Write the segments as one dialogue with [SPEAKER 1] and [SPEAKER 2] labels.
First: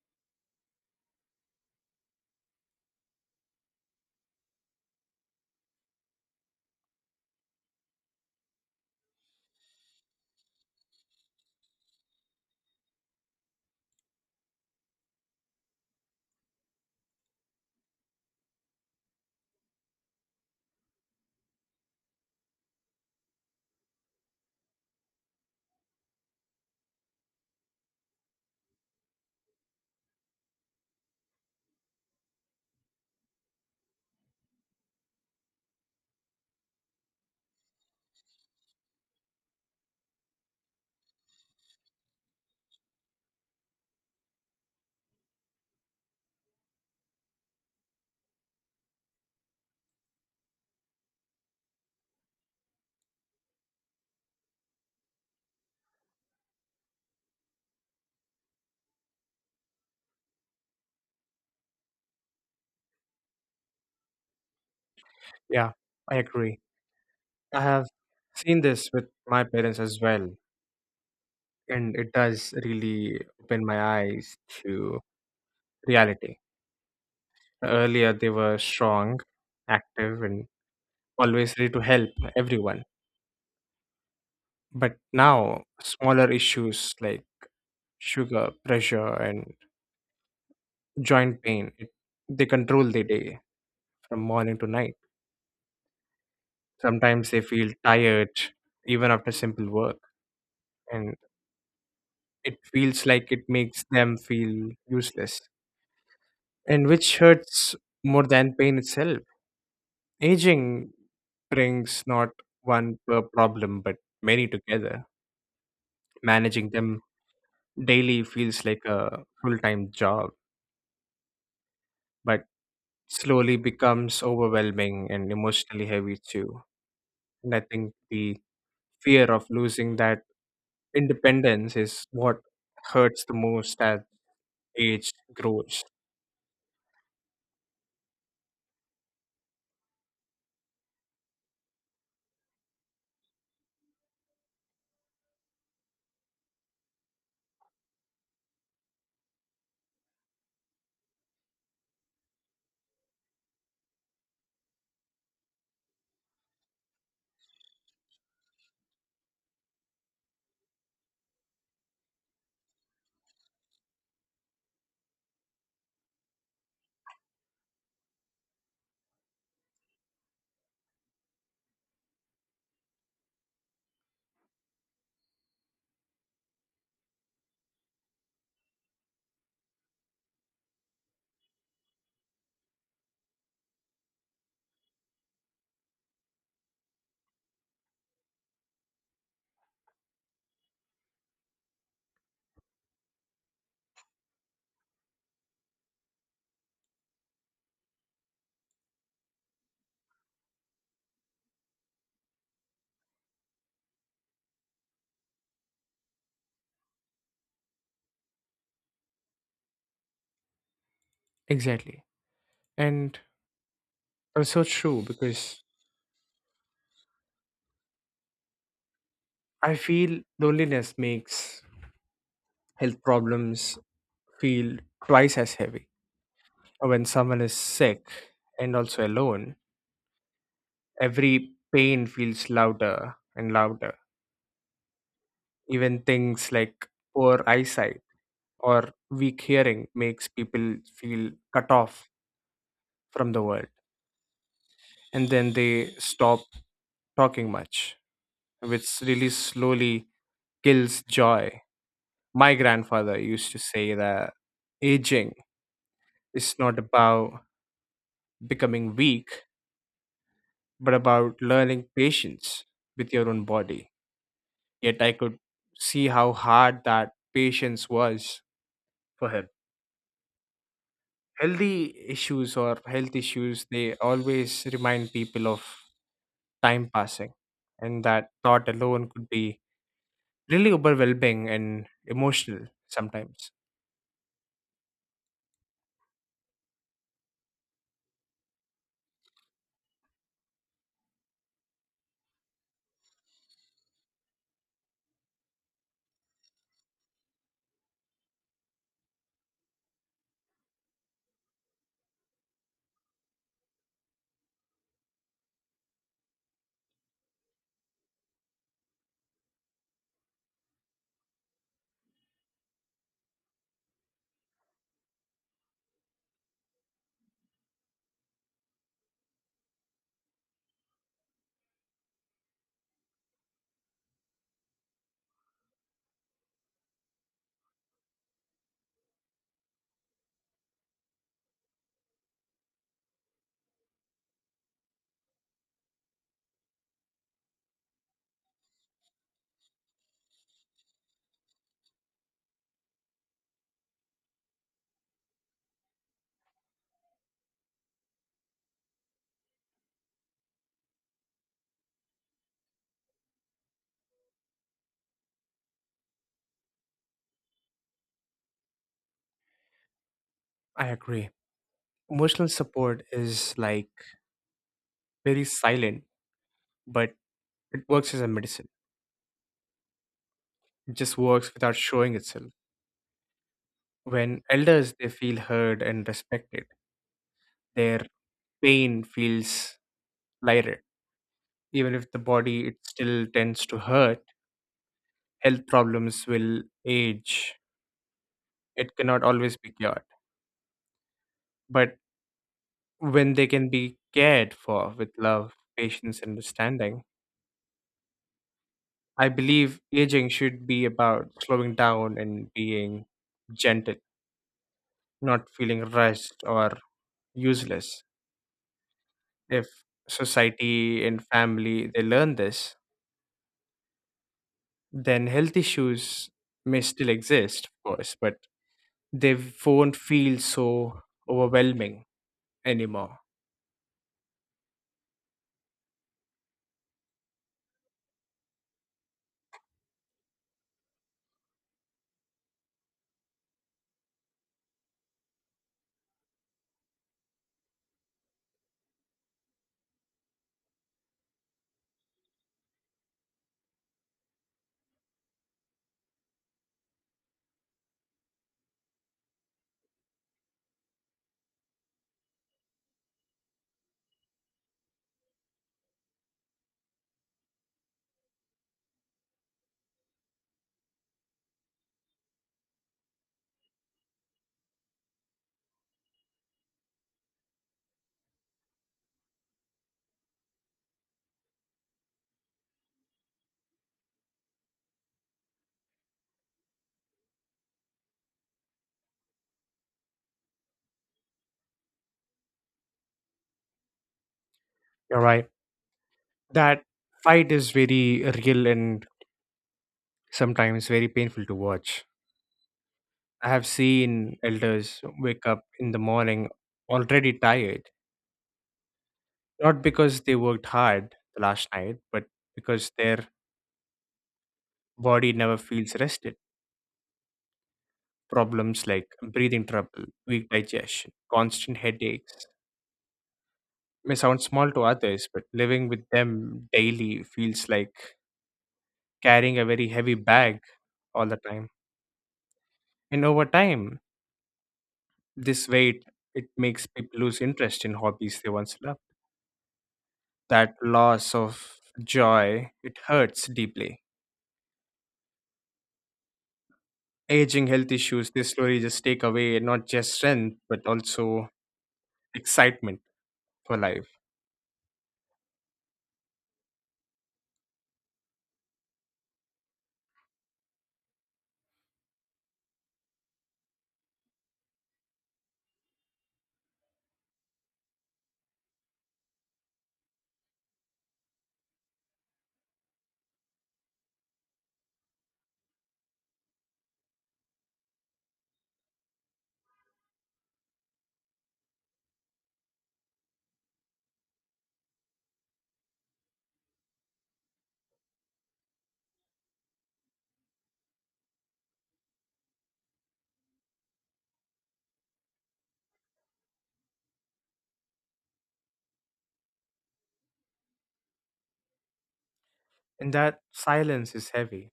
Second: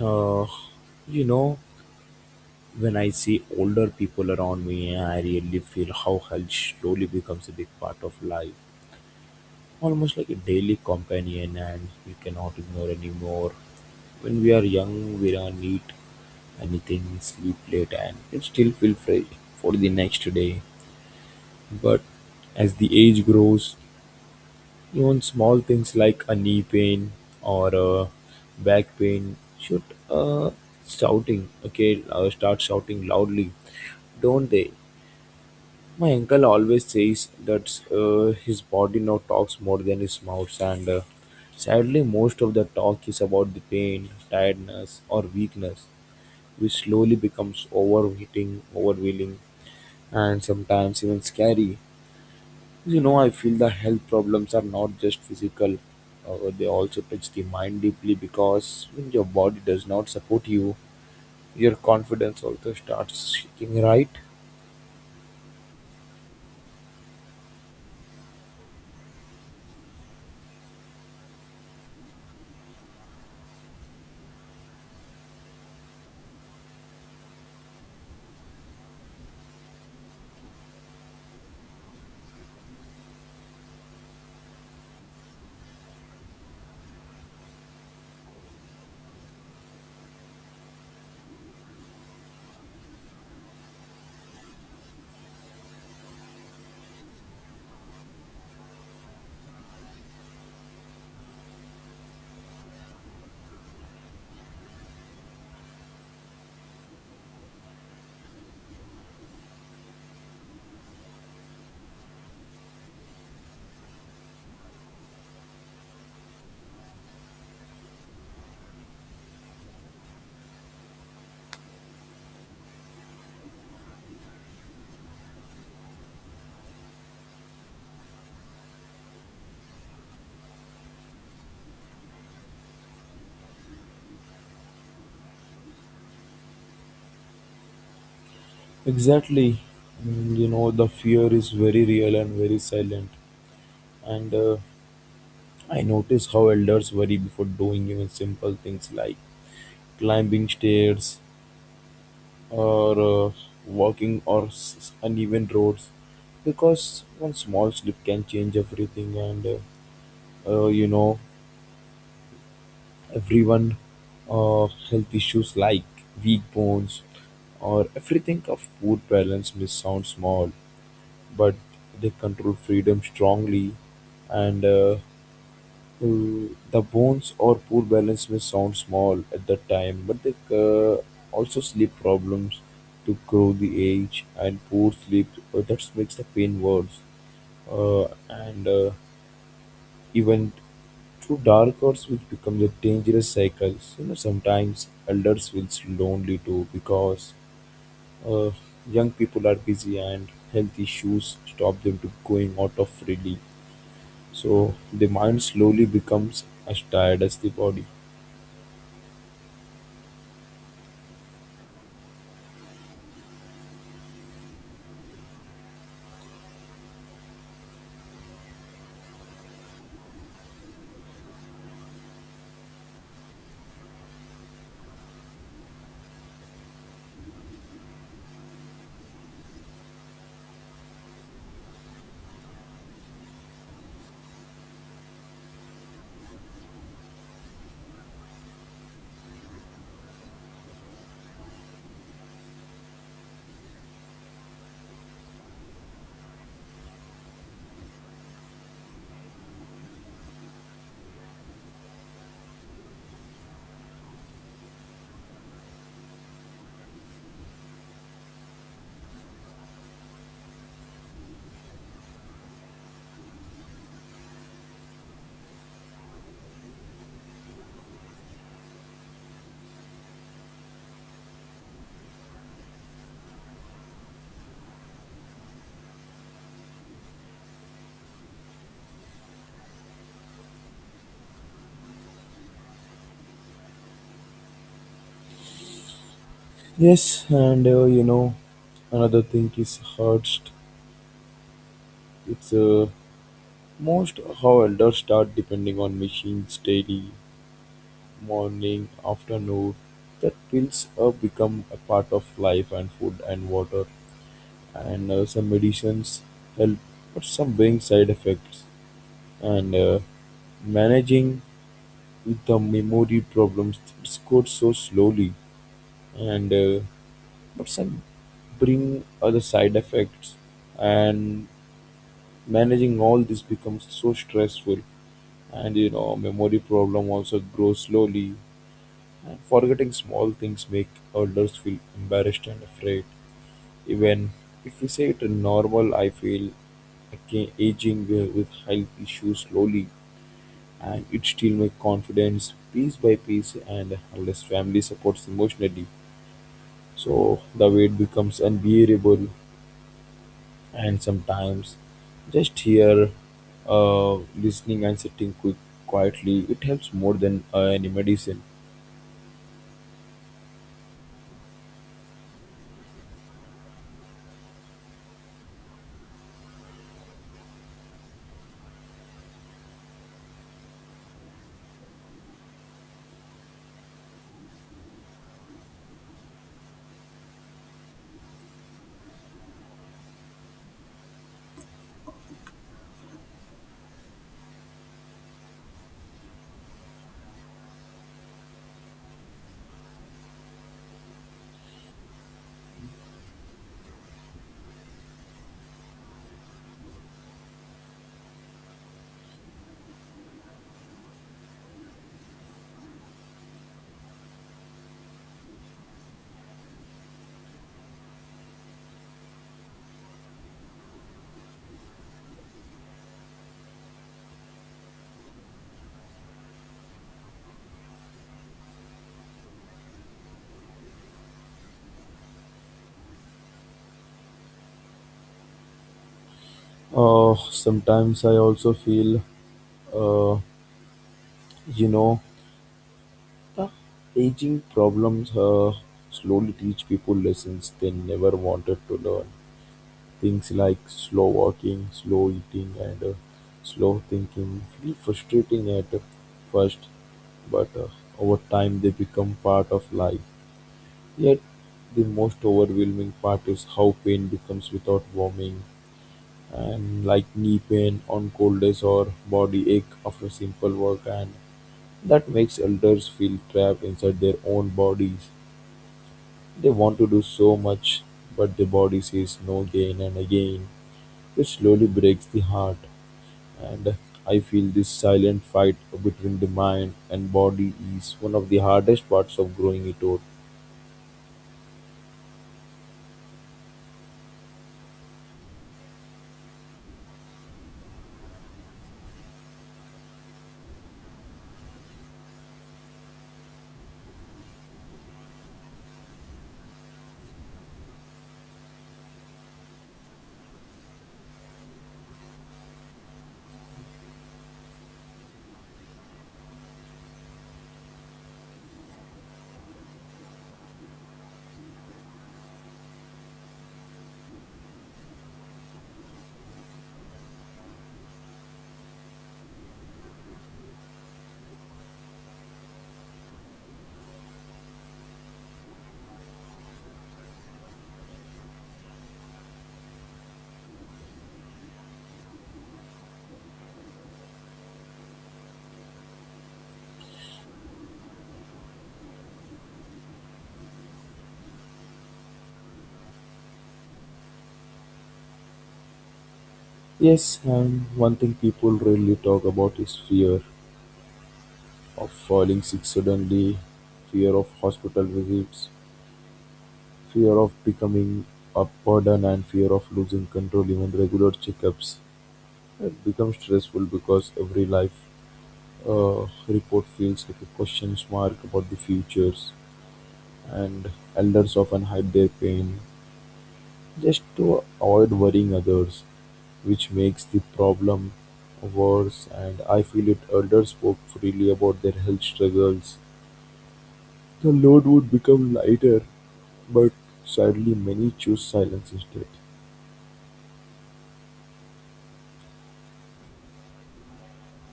[SPEAKER 1] Uh, you know, when I see older people around me, I really feel how health slowly becomes a big part of life, almost like a daily companion, and we cannot ignore anymore. When we are young, we don't eat anything, sleep late, and it still feel fresh for the next day. But as the age grows, even small things like a knee pain or a back pain should uh, shouting okay start shouting loudly, don't they? My uncle always says that his body now talks more than his mouth, and sadly, most of the talk is about the pain, tiredness, or weakness, which slowly becomes overheating, overwhelming, and sometimes even scary. You know, I feel the health problems are not just physical, they also touch the mind deeply because when your body does not support you, your confidence also starts shaking, right?
[SPEAKER 2] Yeah, I agree. I have seen this with my parents as well, and it does really open my eyes to reality. Earlier, they were strong, active, and always ready to help everyone. But now, smaller issues like sugar, pressure, and joint pain, they control the day from morning to night. Sometimes they feel tired even after simple work, and it feels like it makes them feel useless and which hurts more than pain itself. Aging brings not one per problem but many together. Managing them daily feels like a full time job, but slowly becomes overwhelming and emotionally heavy too. And I think the fear of losing that independence is what hurts the most as age grows.
[SPEAKER 1] Exactly. You know, the fear is very real and very silent. And I notice how elders worry before doing even simple things like climbing stairs or uh, walking or uneven roads because one small slip can change everything and you know everyone health issues like weak bones or everything of poor balance may sound small but they control freedom strongly and the bones or poor balance may sound small at the time but they also sleep problems to grow the age and poor sleep that makes the pain worse uh, and even through dark arts which becomes a dangerous cycle. You know, sometimes elders feels lonely too because uh, young people are busy and health issues stop them to going out of freely. So the mind slowly becomes as tired as the body.
[SPEAKER 2] Exactly. And also true because I feel loneliness makes health problems feel twice as heavy. When someone is sick and also alone, every pain feels louder and louder. Even things like poor eyesight or weak hearing makes people feel cut off from the world, and then they stop talking much, which really slowly kills joy. My grandfather used to say that aging is not about becoming weak, but about learning patience with your own body. Yet I could see how hard that patience was for him. Healthy issues or health issues, they always remind people of time passing, and that thought alone could be really overwhelming and emotional sometimes.
[SPEAKER 1] Yes, and you know, another thing is hearts. It's most how elders start depending on machines daily morning, afternoon, that pills become a part of life and food and water and some medicines help but some bring side effects and managing with the memory problems it's good so slowly and but some bring other side effects and managing all this becomes so stressful and you know memory problem also grows slowly. And forgetting small things make elders feel embarrassed and afraid. Even if we say it in normal, I feel okay, aging with health issues slowly, and it still make confidence piece by piece, and unless family supports emotionally, so the weight becomes unbearable. And sometimes, just here, uh, listening and sitting quietly, it helps more than any medicine.
[SPEAKER 2] I agree. Emotional support is like very silent, but it works as a medicine. It just works without showing itself. When elders they feel heard and respected, their pain feels lighter. Even if the body it still tends to hurt, health problems will age. It cannot always be cured. But when they can be cared for with love, patience, and understanding, I believe aging should be about slowing down and being gentle, not feeling rushed or useless. If society and family they learn this, then health issues may still exist, of course, but they won't feel so overwhelming anymore.
[SPEAKER 1] Sometimes I also feel. Uh, You know, the aging problems slowly teach people lessons they never wanted to learn. Things like slow walking, slow eating, and slow thinking feel frustrating at first, but over time they become part of life. Yet, the most overwhelming part is how pain becomes without warming, and like knee pain on cold days or body ache after simple work and that makes elders feel trapped inside their own bodies. They want to do so much, but the body says no again and again, which slowly breaks the heart. And I feel this silent fight between the mind and body is one of the hardest parts of growing it out.
[SPEAKER 2] You're right. That fight is very real and sometimes very painful to watch. I have seen elders wake up in the morning already tired, not because they worked hard the last night, but because their body never feels rested. Problems like breathing trouble, weak digestion, constant headaches may sound small to others, but living with them daily feels like carrying a very heavy bag all the time. And over time, this weight, it makes people lose interest in hobbies they once loved. That loss of joy, it hurts deeply. Aging health issues, they slowly just take away not just strength, but also excitement for life.
[SPEAKER 1] Yes, and one thing people rarely talk about is fear of falling sick suddenly, fear of hospital visits, fear of becoming a burden, and fear of losing control even regular checkups. It becomes stressful because every life report feels like a question mark about the futures, and elders often hide their pain just to avoid worrying others, which makes the problem worse. And I feel if elders spoke freely about their health struggles, the load would become lighter, but sadly, many choose silence instead.
[SPEAKER 2] And that silence is heavy.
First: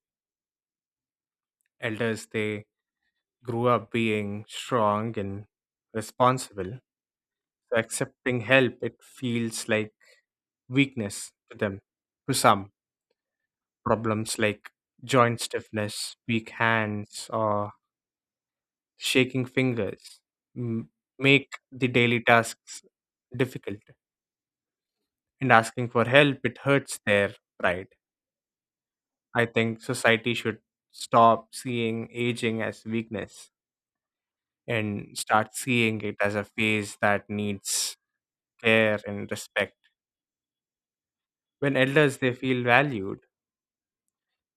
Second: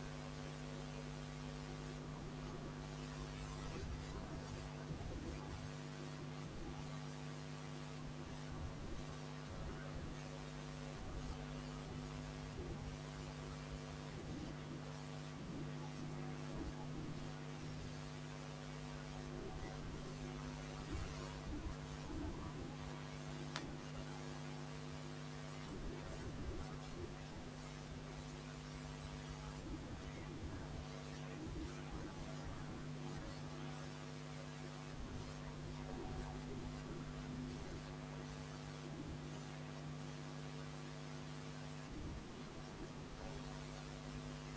[SPEAKER 2] Elders, they grew up being strong and responsible. So accepting help, it feels like weakness to them. To some, problems like joint stiffness, weak hands, or shaking fingers m- make the daily tasks difficult, and asking for help it hurts their pride. I think society should stop seeing aging as weakness and start seeing it as a phase that needs care and respect. When elders they feel valued,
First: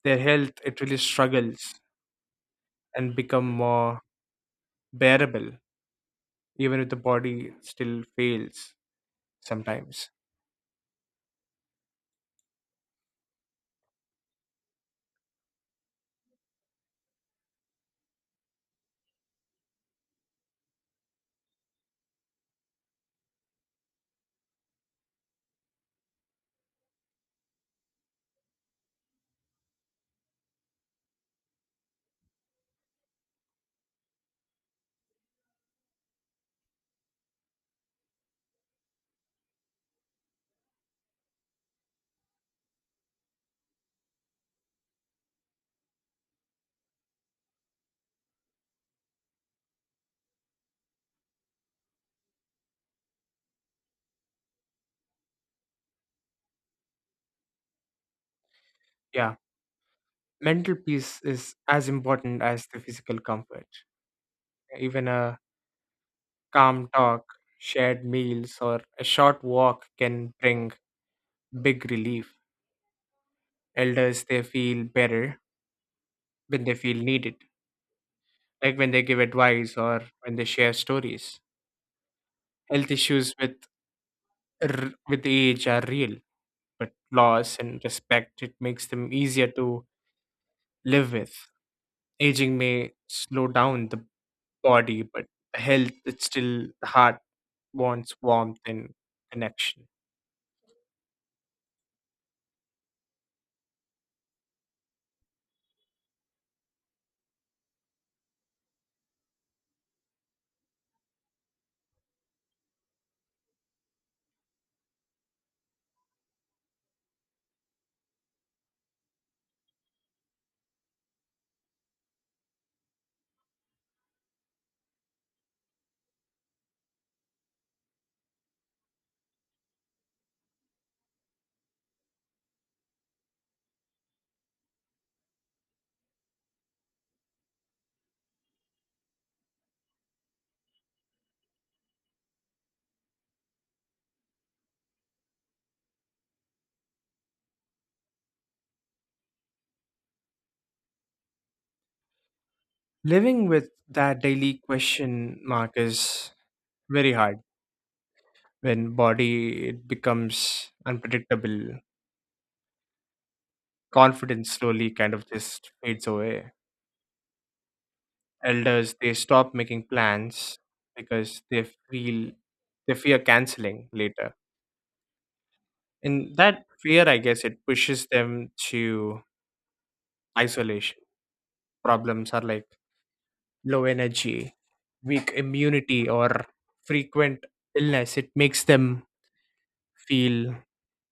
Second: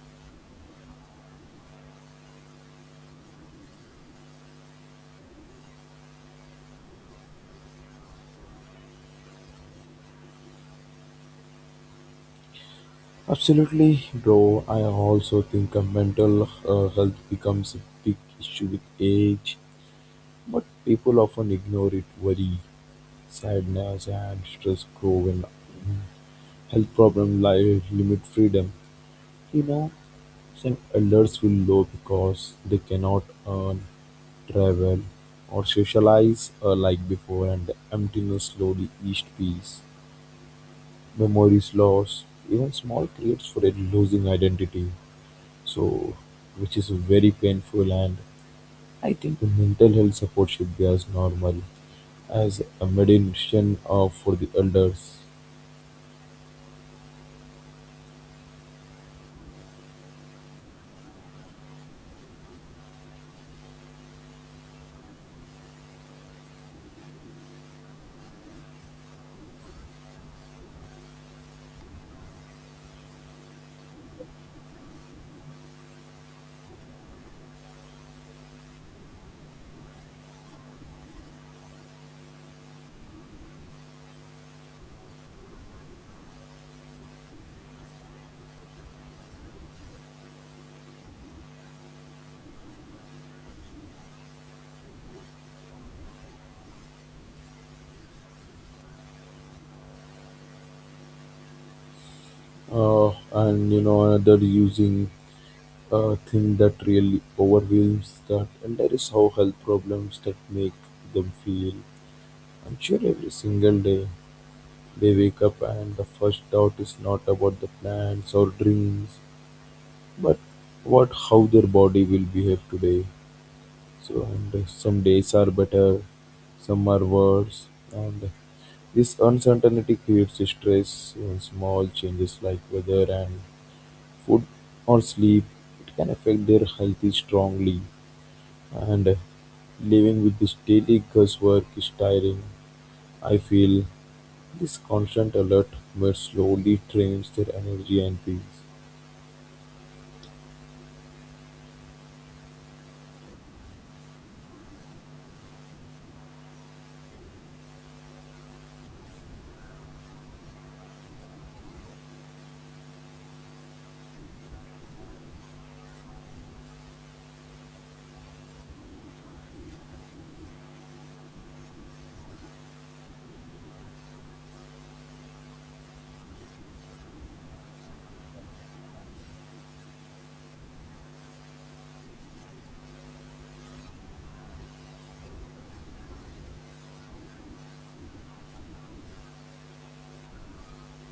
[SPEAKER 2] their health it really struggles and become more bearable, even if the body still fails sometimes.
[SPEAKER 1] Absolutely, bro. I also think mental health becomes a big issue with age, but people often ignore it. Worry, sadness, and stress grow when health problems like limit freedom. You know, some elders feel low because they cannot earn, travel, or socialize like before, and the emptiness slowly east peace. Memories lost, even small creates for a losing identity. So which is very painful and I think the mental health support should be as normal as a medicine for the elders.
[SPEAKER 2] Yeah, mental peace is as important as the physical comfort. Even a calm talk, shared meals, or a short walk can bring big relief. Elders, they feel better when they feel needed, like when they give advice or when they share stories. Health issues with with age are real, but loss and respect it makes them easier to live with. Aging may slow down the body, but health, it's still the heart wants warmth and connection.
[SPEAKER 1] uh, and you know another using thing that really overwhelms that elder is how health problems that make them feel I'm sure every single day they wake up and the first doubt is not about the plans or dreams but about how their body will behave today. So and some days are better, some are worse, and this uncertainty creates stress. Even small changes like weather and food or sleep, it can affect their health strongly. And living with this daily guesswork is tiring. I feel this constant alert but slowly drains their energy and peace.
[SPEAKER 2] Living with that daily question mark is very hard when body it becomes unpredictable. Confidence slowly kind of just fades away. Elders they stop making plans because they feel they fear canceling later. And that fear I guess it pushes them to isolation. Problems are like low energy, weak immunity, or frequent illness, it makes them feel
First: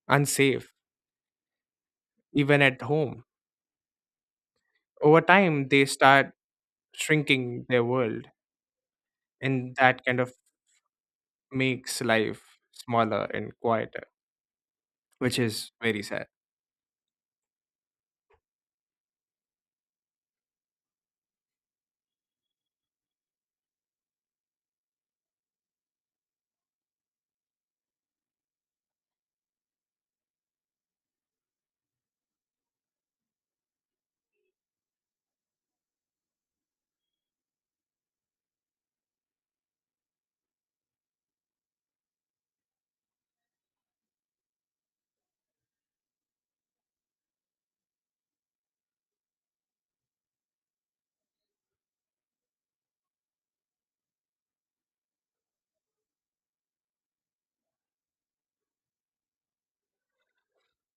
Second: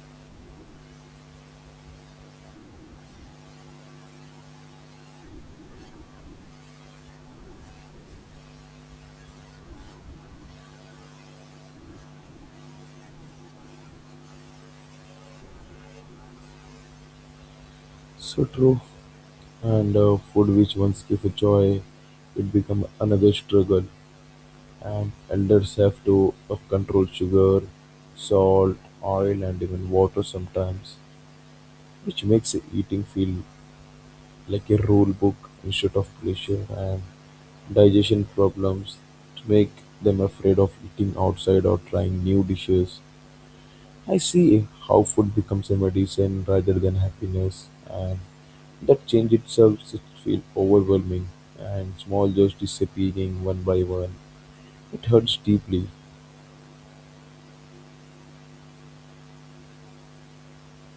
[SPEAKER 2] unsafe, even at home. Over time, they start shrinking their world, and that kind of makes life smaller and quieter, which is very sad.
[SPEAKER 1] So true. And food which once gave a joy, it become another struggle. And elders have to control sugar, salt, oil and even water sometimes, which makes eating feel like a rule book instead of pleasure and digestion problems to make them afraid of eating outside or trying new dishes. I see how food becomes a medicine rather than happiness and that change itself should feel overwhelming and small joys disappearing one by one. It hurts deeply.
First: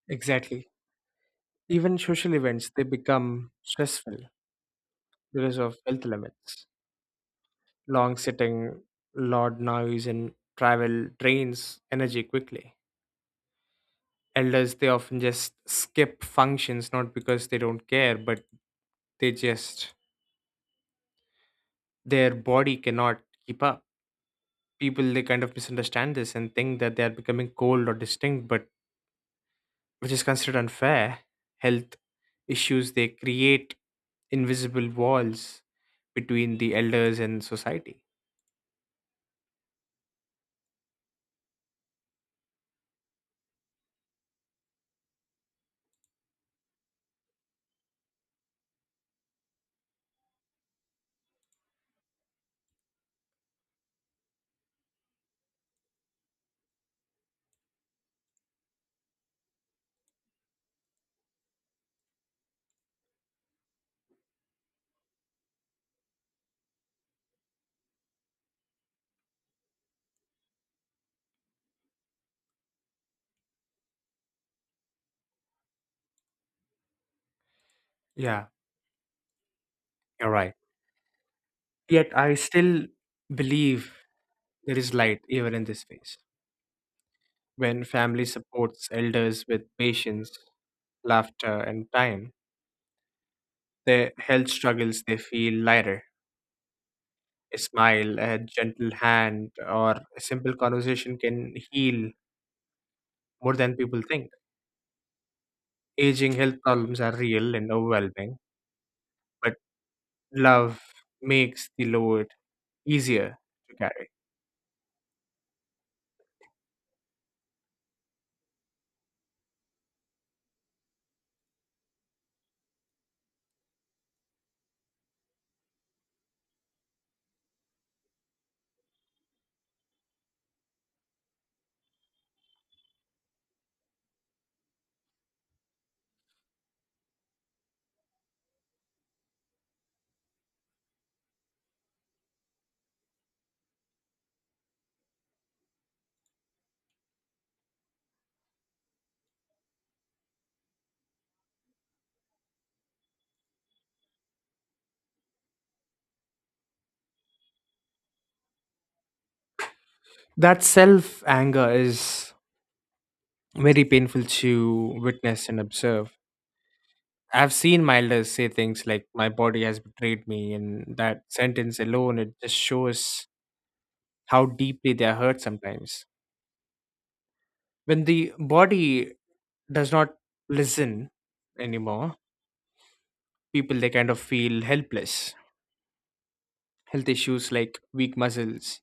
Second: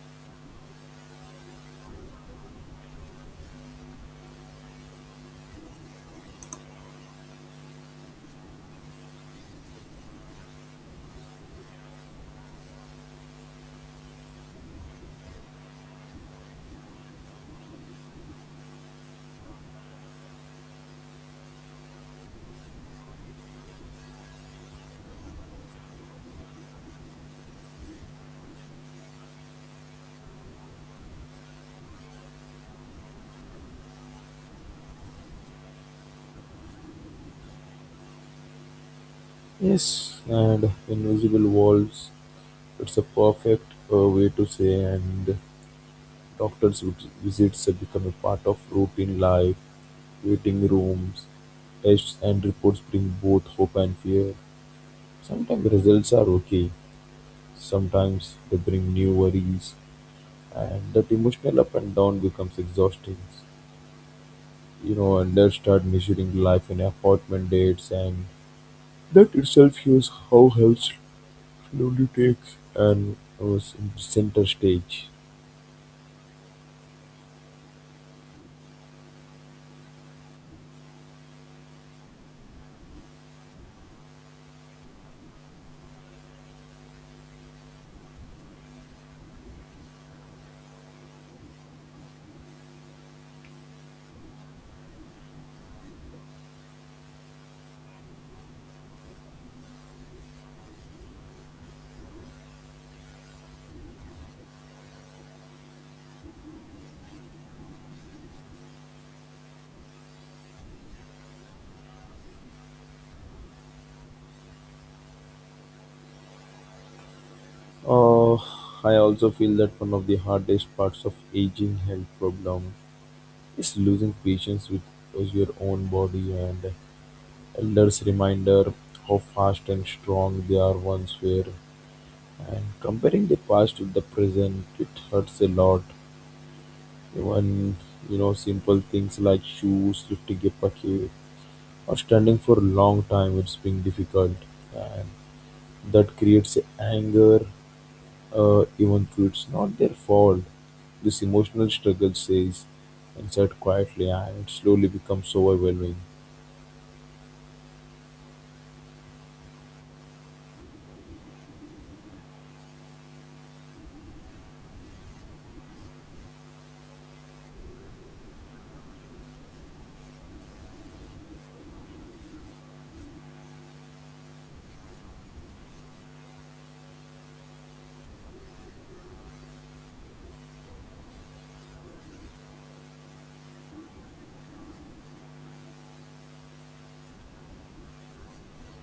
[SPEAKER 2] Exactly. Even social events, they become stressful because of health limits. Long sitting, loud noise, and travel drains energy quickly. Elders they often just skip functions not because they don't care, but they just their body cannot keep up. People they kind of misunderstand this and think that they are becoming cold or distinct, but which is considered unfair. Health issues they create invisible walls between the elders and society.
[SPEAKER 1] Yes, and invisible walls. It's a perfect way to say, and doctor's visits have become a part of routine life. Waiting rooms, tests, and reports bring both hope and fear. Sometimes results are okay, sometimes they bring new worries, and that emotional up and down becomes exhausting. You know, and they start measuring life in appointment dates, and that itself shows how health lunatics and was in center stage.
[SPEAKER 2] Yeah, you're right. Yet I still believe there is light even in this space. When family supports elders with patience, laughter, and time, their health struggles, they feel lighter. A smile, a gentle hand, or a simple conversation can heal more than people think. Aging health problems are real and overwhelming, but love makes the load easier to carry.
[SPEAKER 1] Uh, I also feel that one of the hardest parts of aging health problem is losing patience with your own body and elders' reminder how fast and strong they are once were. And comparing the past with the present, it hurts a lot. Even you know simple things like shoes, lifting a bucket, or standing for a long time, it's being difficult. And that creates anger even though it's not their fault. This emotional struggle says inside quietly and it slowly becomes overwhelming.
[SPEAKER 2] That self anger is very painful to witness and observe. I've seen Milders say things like, my body has betrayed me, and that sentence alone, it just shows how deeply they are hurt sometimes. When the body does not listen anymore, people they kind of feel helpless. Health issues like weak muscles,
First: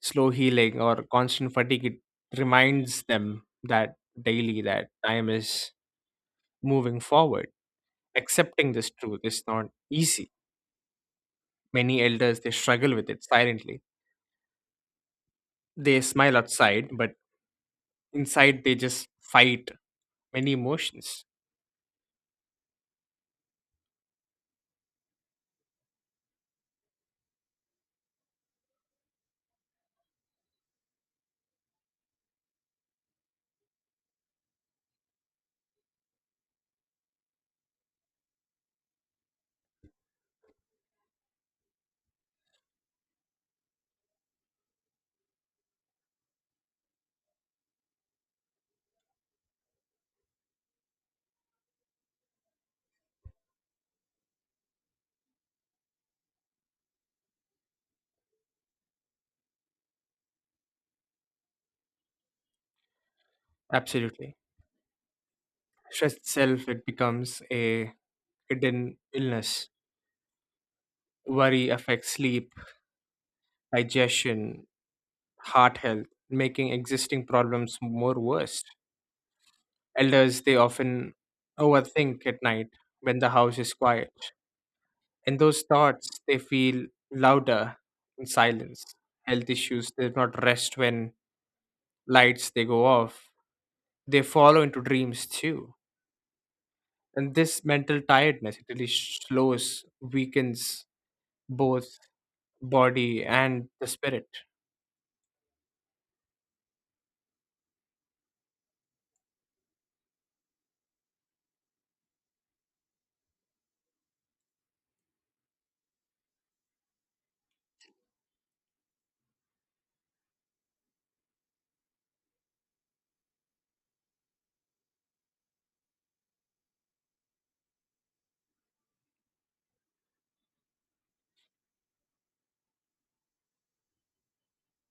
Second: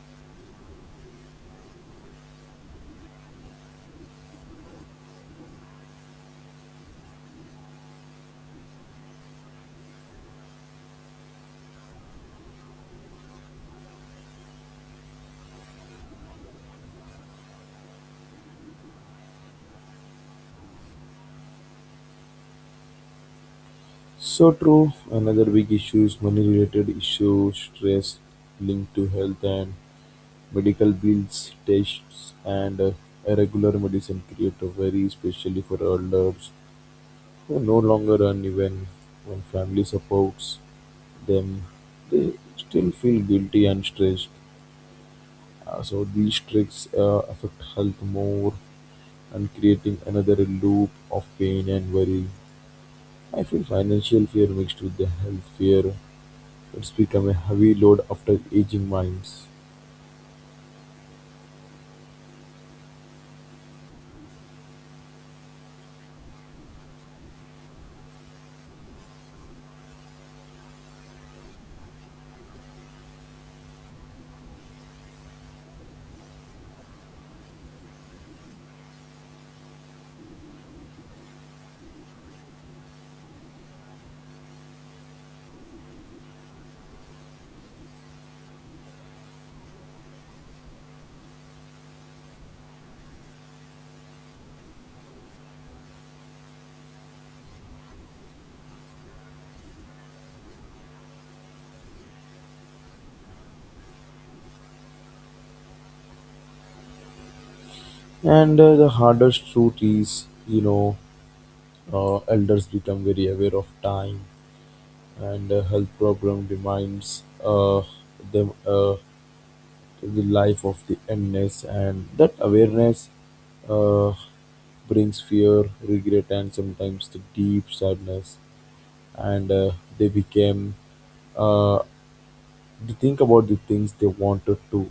[SPEAKER 2] slow healing, or constant fatigue it reminds them that daily that time is moving forward. Accepting this truth is not easy. Many elders they struggle with it silently. They smile outside, but inside they just fight many emotions.
[SPEAKER 1] So true, another big issue is money related issues, stress linked to health and medical bills, tests and irregular medicine create a very especially for elders who no longer earn even when family supports them. They still feel guilty and stressed. So these tricks affect health more and creating another loop of pain and worry. I feel financial fear mixed with the health fear. It's become a heavy load after aging minds.
[SPEAKER 2] Absolutely. Stress itself it becomes a hidden illness. Worry affects sleep, digestion, heart health, making existing problems more worse. Elders, they often overthink at night when the house is quiet. And those thoughts, they feel louder in silence. Health issues, they do not rest when lights, they go off. They follow into dreams too. And this mental tiredness, it really slows, weakens both body and the spirit.
[SPEAKER 1] And the hardest truth is, you know, elders become very aware of time and health problem demands them to the life of the illness and that awareness uh, brings fear regret and sometimes the deep sadness and they became uh, they think about the things they wanted to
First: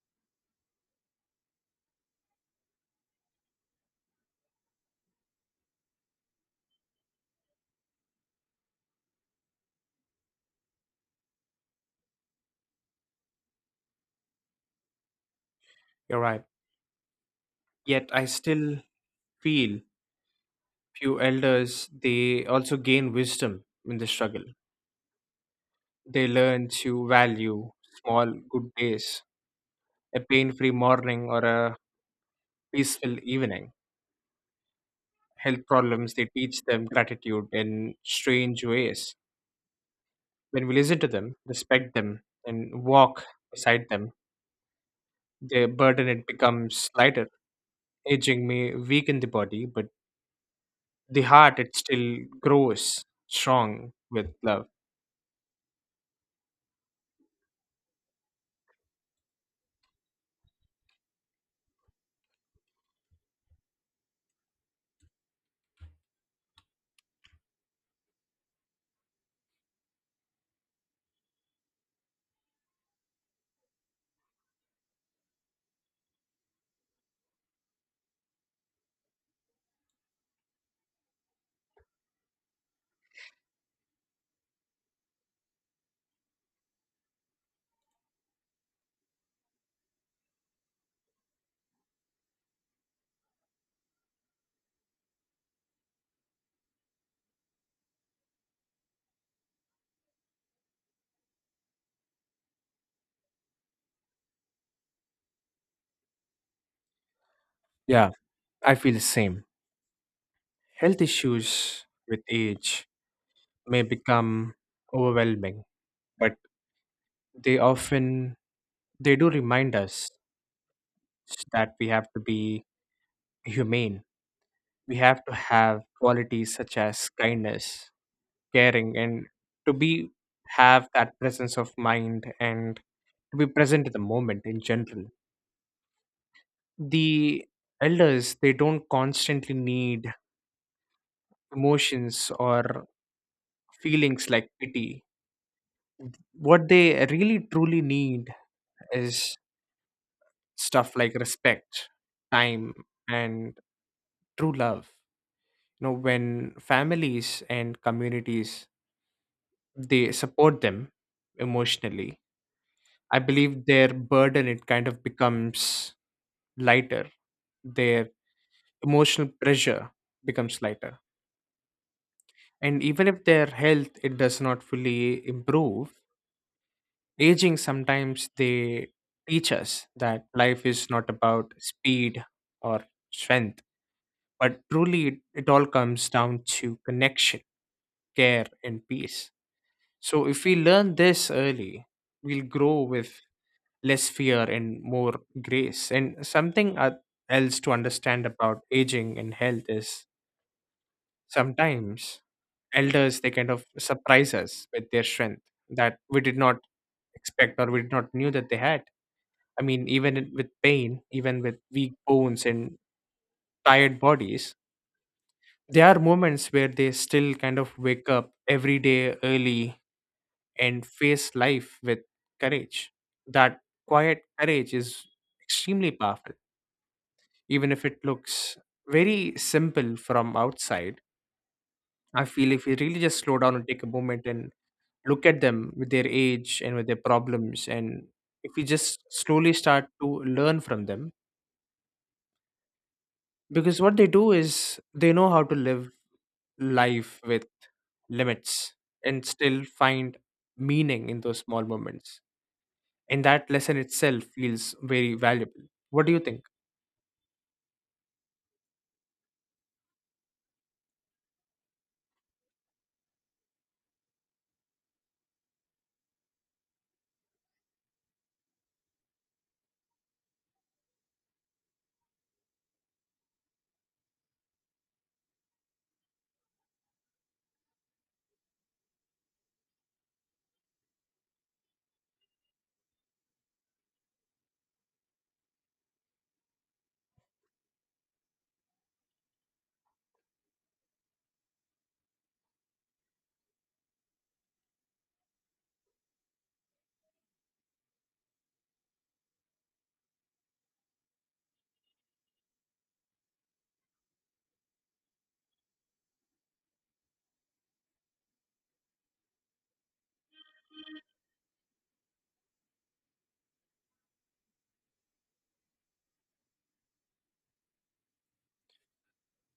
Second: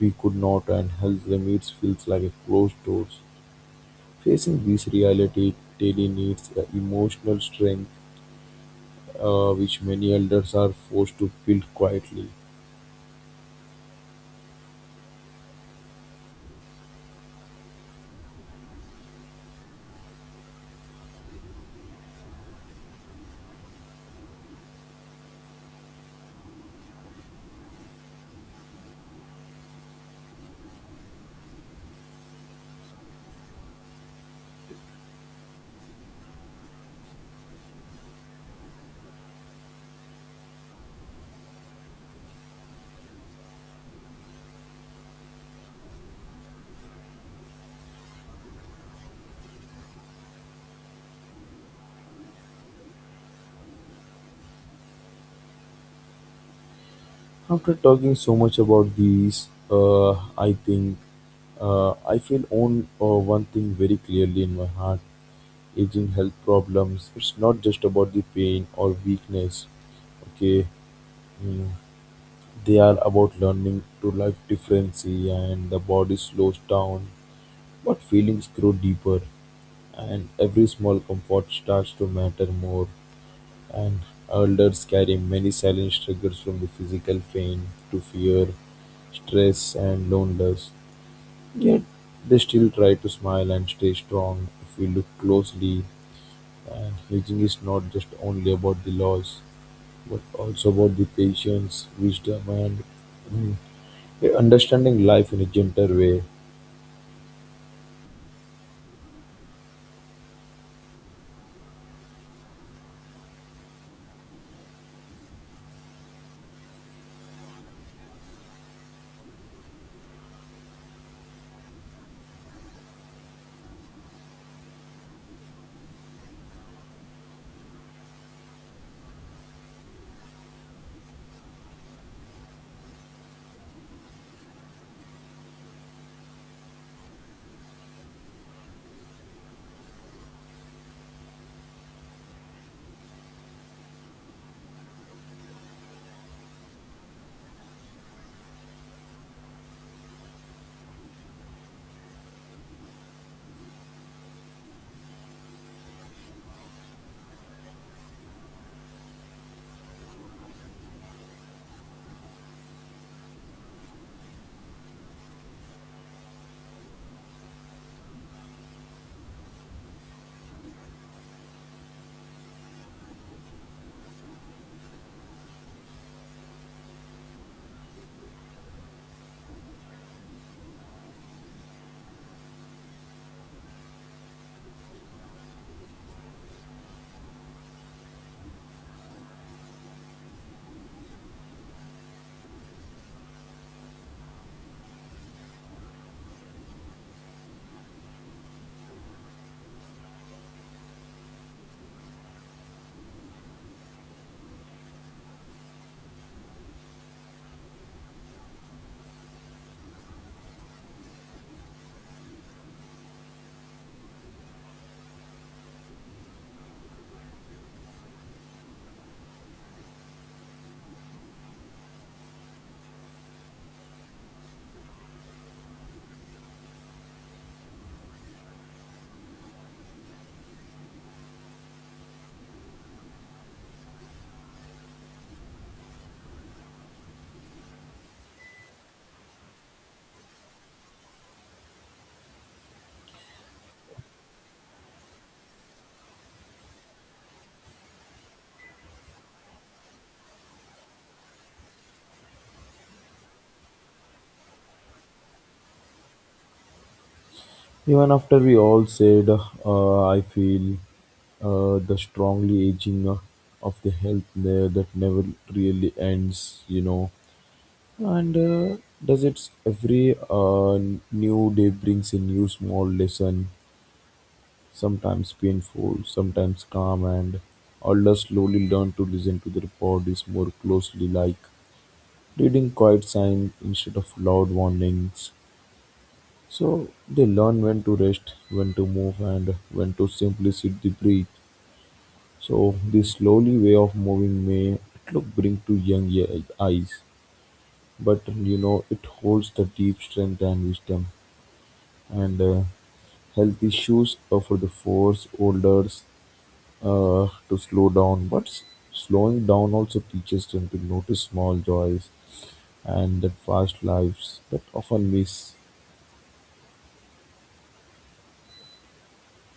[SPEAKER 1] we could not and health limits feels like a closed doors facing this reality daily needs emotional strength which many elders are forced to build quietly.
[SPEAKER 2] You're right. Yet I still feel few elders, they also gain wisdom in the struggle. They learn to value small good days, a pain free morning, or a peaceful evening. Health problems, they teach them gratitude in strange ways. When we listen to them, respect them, and walk beside them, their burden it becomes lighter. Aging may weaken the body, but the heart it still grows strong with love.
[SPEAKER 1] After talking so much about these, I think I feel on one thing very clearly in my heart: aging health problems. It's not just about the pain or weakness. Okay, mm, they are about learning to life differently, and the body slows down, but feelings grow deeper, and every small comfort starts to matter more. And elders carry many silent struggles from the physical pain to fear, stress, and loneliness. Yet they still try to smile and stay strong if we look closely. And healing is not just only about the loss, but also about the patience, wisdom, and mm, understanding life in a gentler way.
[SPEAKER 2] Yeah, I feel the same. Health issues with age may become overwhelming, but they often they do remind us that we have to be humane. We have to have qualities such as kindness, caring, and to be have that presence of mind and to be present in the moment in general. The elders they don't constantly need emotions or feelings like pity. What they really truly need is stuff like respect, time, and true love. You know, when families and communities they support them emotionally, I believe their burden it kind of becomes lighter. Their emotional pressure becomes lighter. And even if their health it does not fully improve, aging sometimes they teach us that life is not about speed or strength, but truly it all comes down to connection, care, and peace. So if we learn this early, we'll grow with less fear and more grace. And something else to understand about aging and health is sometimes elders they kind of surprise us with their strength that we did not expect or we did not knew that they had. I mean even with pain, even with weak bones and tired bodies, there are moments where they still kind of wake up every day early and face life with courage. That quiet courage is extremely powerful, even if it looks very simple from outside. I feel if we really just slow down and take a moment and look at them with their age and with their problems, and if we just slowly start to learn from them, because what they do is they know how to live life with limits and still find meaning in those small moments. And that lesson itself feels very valuable. What do you think?
[SPEAKER 1] Even after we all said, I feel the strongly aging of the health there that never really ends, you know. And does it's every new day brings a new small lesson, sometimes painful, sometimes calm, and all us slowly learn to listen to their bodies more closely, like reading quiet signs instead of loud warnings. So they learn when to rest, when to move, and when to simply sit the breathe. So this slowly way of moving may look bring to young eyes, but you know it holds the deep strength and wisdom, and health issues are for the force holders to slow down. Slowing down also teaches them to notice small joys and that fast lives that often miss.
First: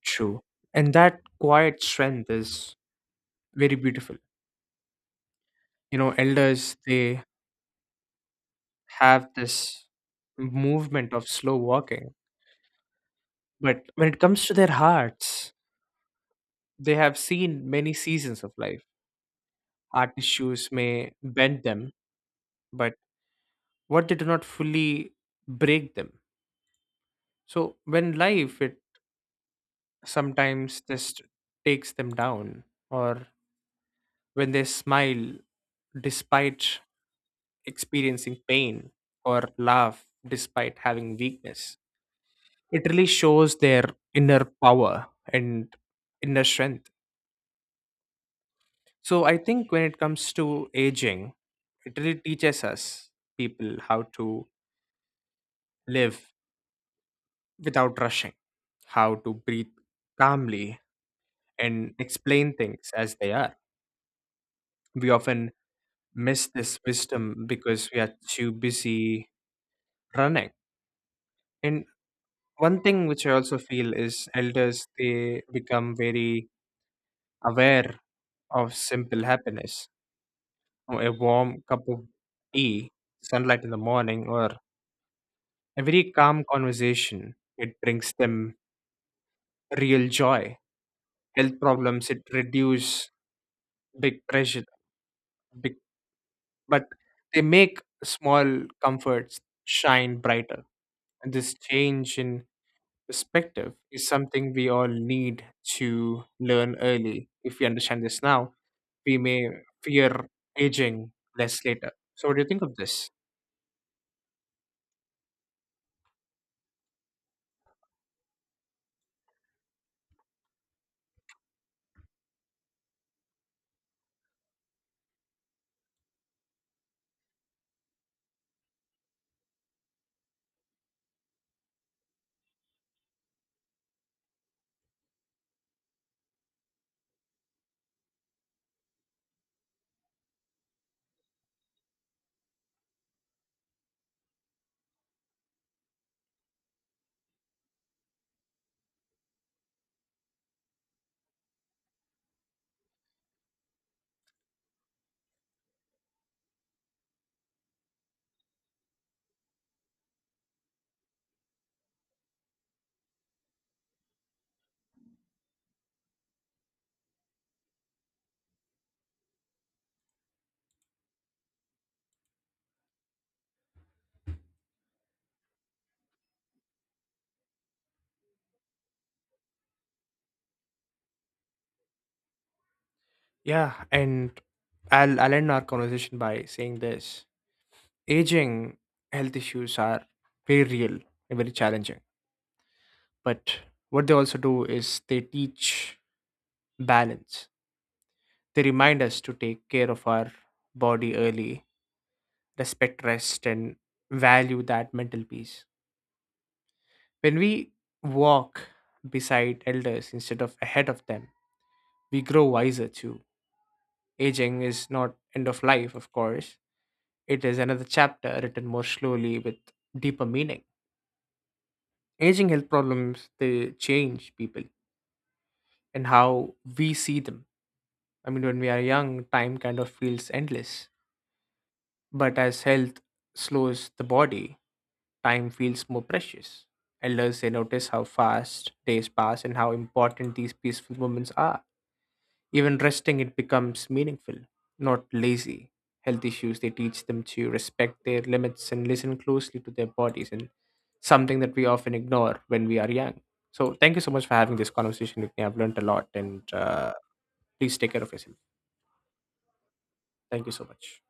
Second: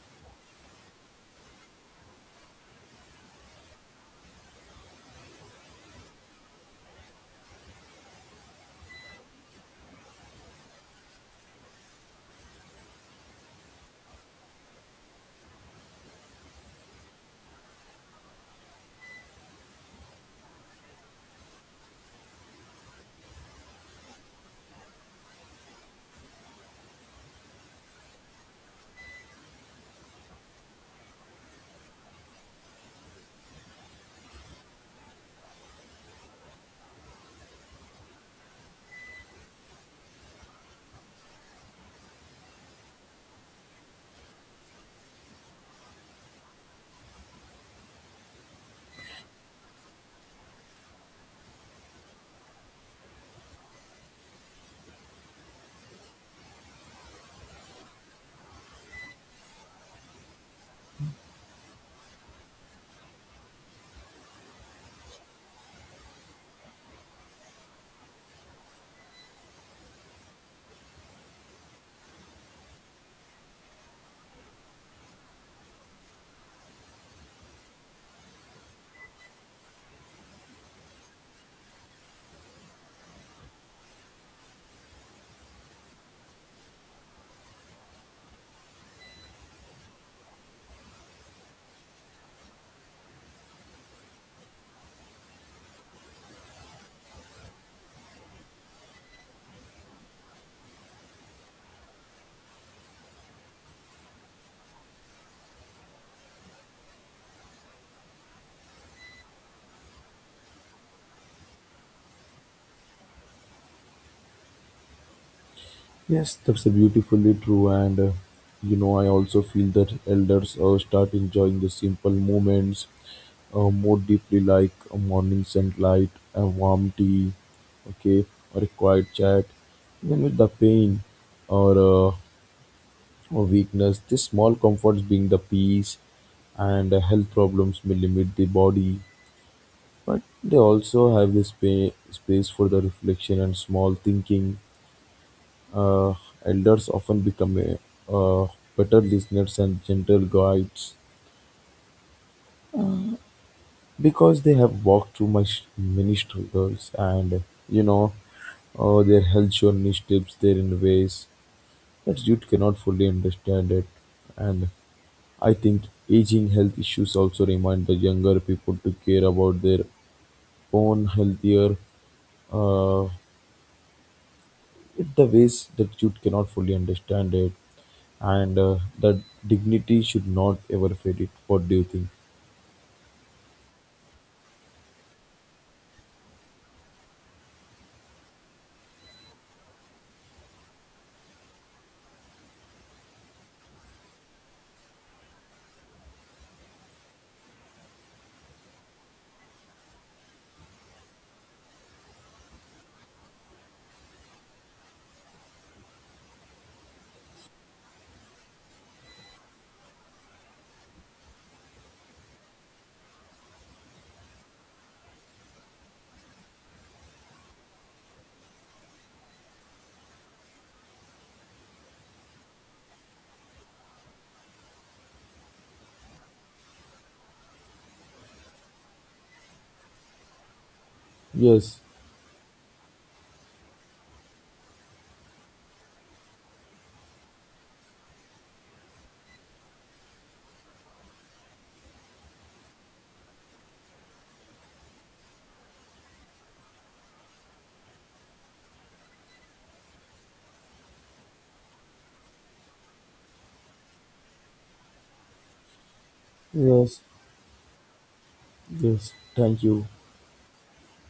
[SPEAKER 2] True. And that quiet strength is very beautiful. You know, elders, they have this movement of slow walking. But when it comes to their hearts, they have seen many seasons of life. Our tissues may bend them, but what they do not fully break them. So when life it sometimes just takes them down, or when they smile despite experiencing pain or laugh despite having weakness, it really shows their inner power and inner strength. So I think when it comes to aging, it really teaches us people how to live without rushing, how to breathe calmly, and explain things as they are. We often miss this wisdom because we are too busy running. And one thing which I also feel is elders, they become very aware of simple happiness. Oh, a warm cup of tea, sunlight in the morning, or a very calm conversation, it brings them real joy. Health problems, it reduce big pressure, big, but they make small comforts shine brighter. And this change in perspective is something we all need to learn early. If we understand this now, we may fear aging less later. So, what do you think of this?
[SPEAKER 1] Yes, that's beautifully true, and you know, I also feel that elders start enjoying the simple moments more deeply, like a morning sunlight, a warm tea, okay, or a quiet chat, even with the pain or, uh, or weakness. These small comforts bring the peace, and health problems may limit the body, but they also have this space for the reflection and small thinking. uh, Elders often become uh, uh, better listeners and gentle guides because they have walked through my many struggles and you know their health journey steps there in ways that youth cannot fully understand it. And I think aging health issues also remind the younger people to care about their own healthier uh, it the ways that you cannot fully understand it and that dignity should not ever fade it. What do you think?
[SPEAKER 2] Yeah, and I'll end our conversation by saying this aging health issues are very real and very challenging. But what they also do is they teach balance, they remind us to take care of our body early, respect rest, and value that mental peace. When we walk beside elders instead of ahead of them, we grow wiser too. Aging is not end of life, of course. It is another chapter written more slowly with deeper meaning. Aging health problems they change people and how we see them. I mean when we are young, time kind of feels endless.
[SPEAKER 1] Yes.
[SPEAKER 2] But as health slows the body, time feels more precious. Elders they notice how fast days pass and how important these peaceful moments are. Even resting it becomes meaningful, not lazy. Health issues they teach them to respect their limits and listen closely to their bodies and something that we often ignore when we are young. So thank you so much for having this conversation with me. I've learned a lot, and
[SPEAKER 1] Yes.
[SPEAKER 2] please take care of yourself.
[SPEAKER 1] Yes, thank you.
[SPEAKER 2] Thank you so much.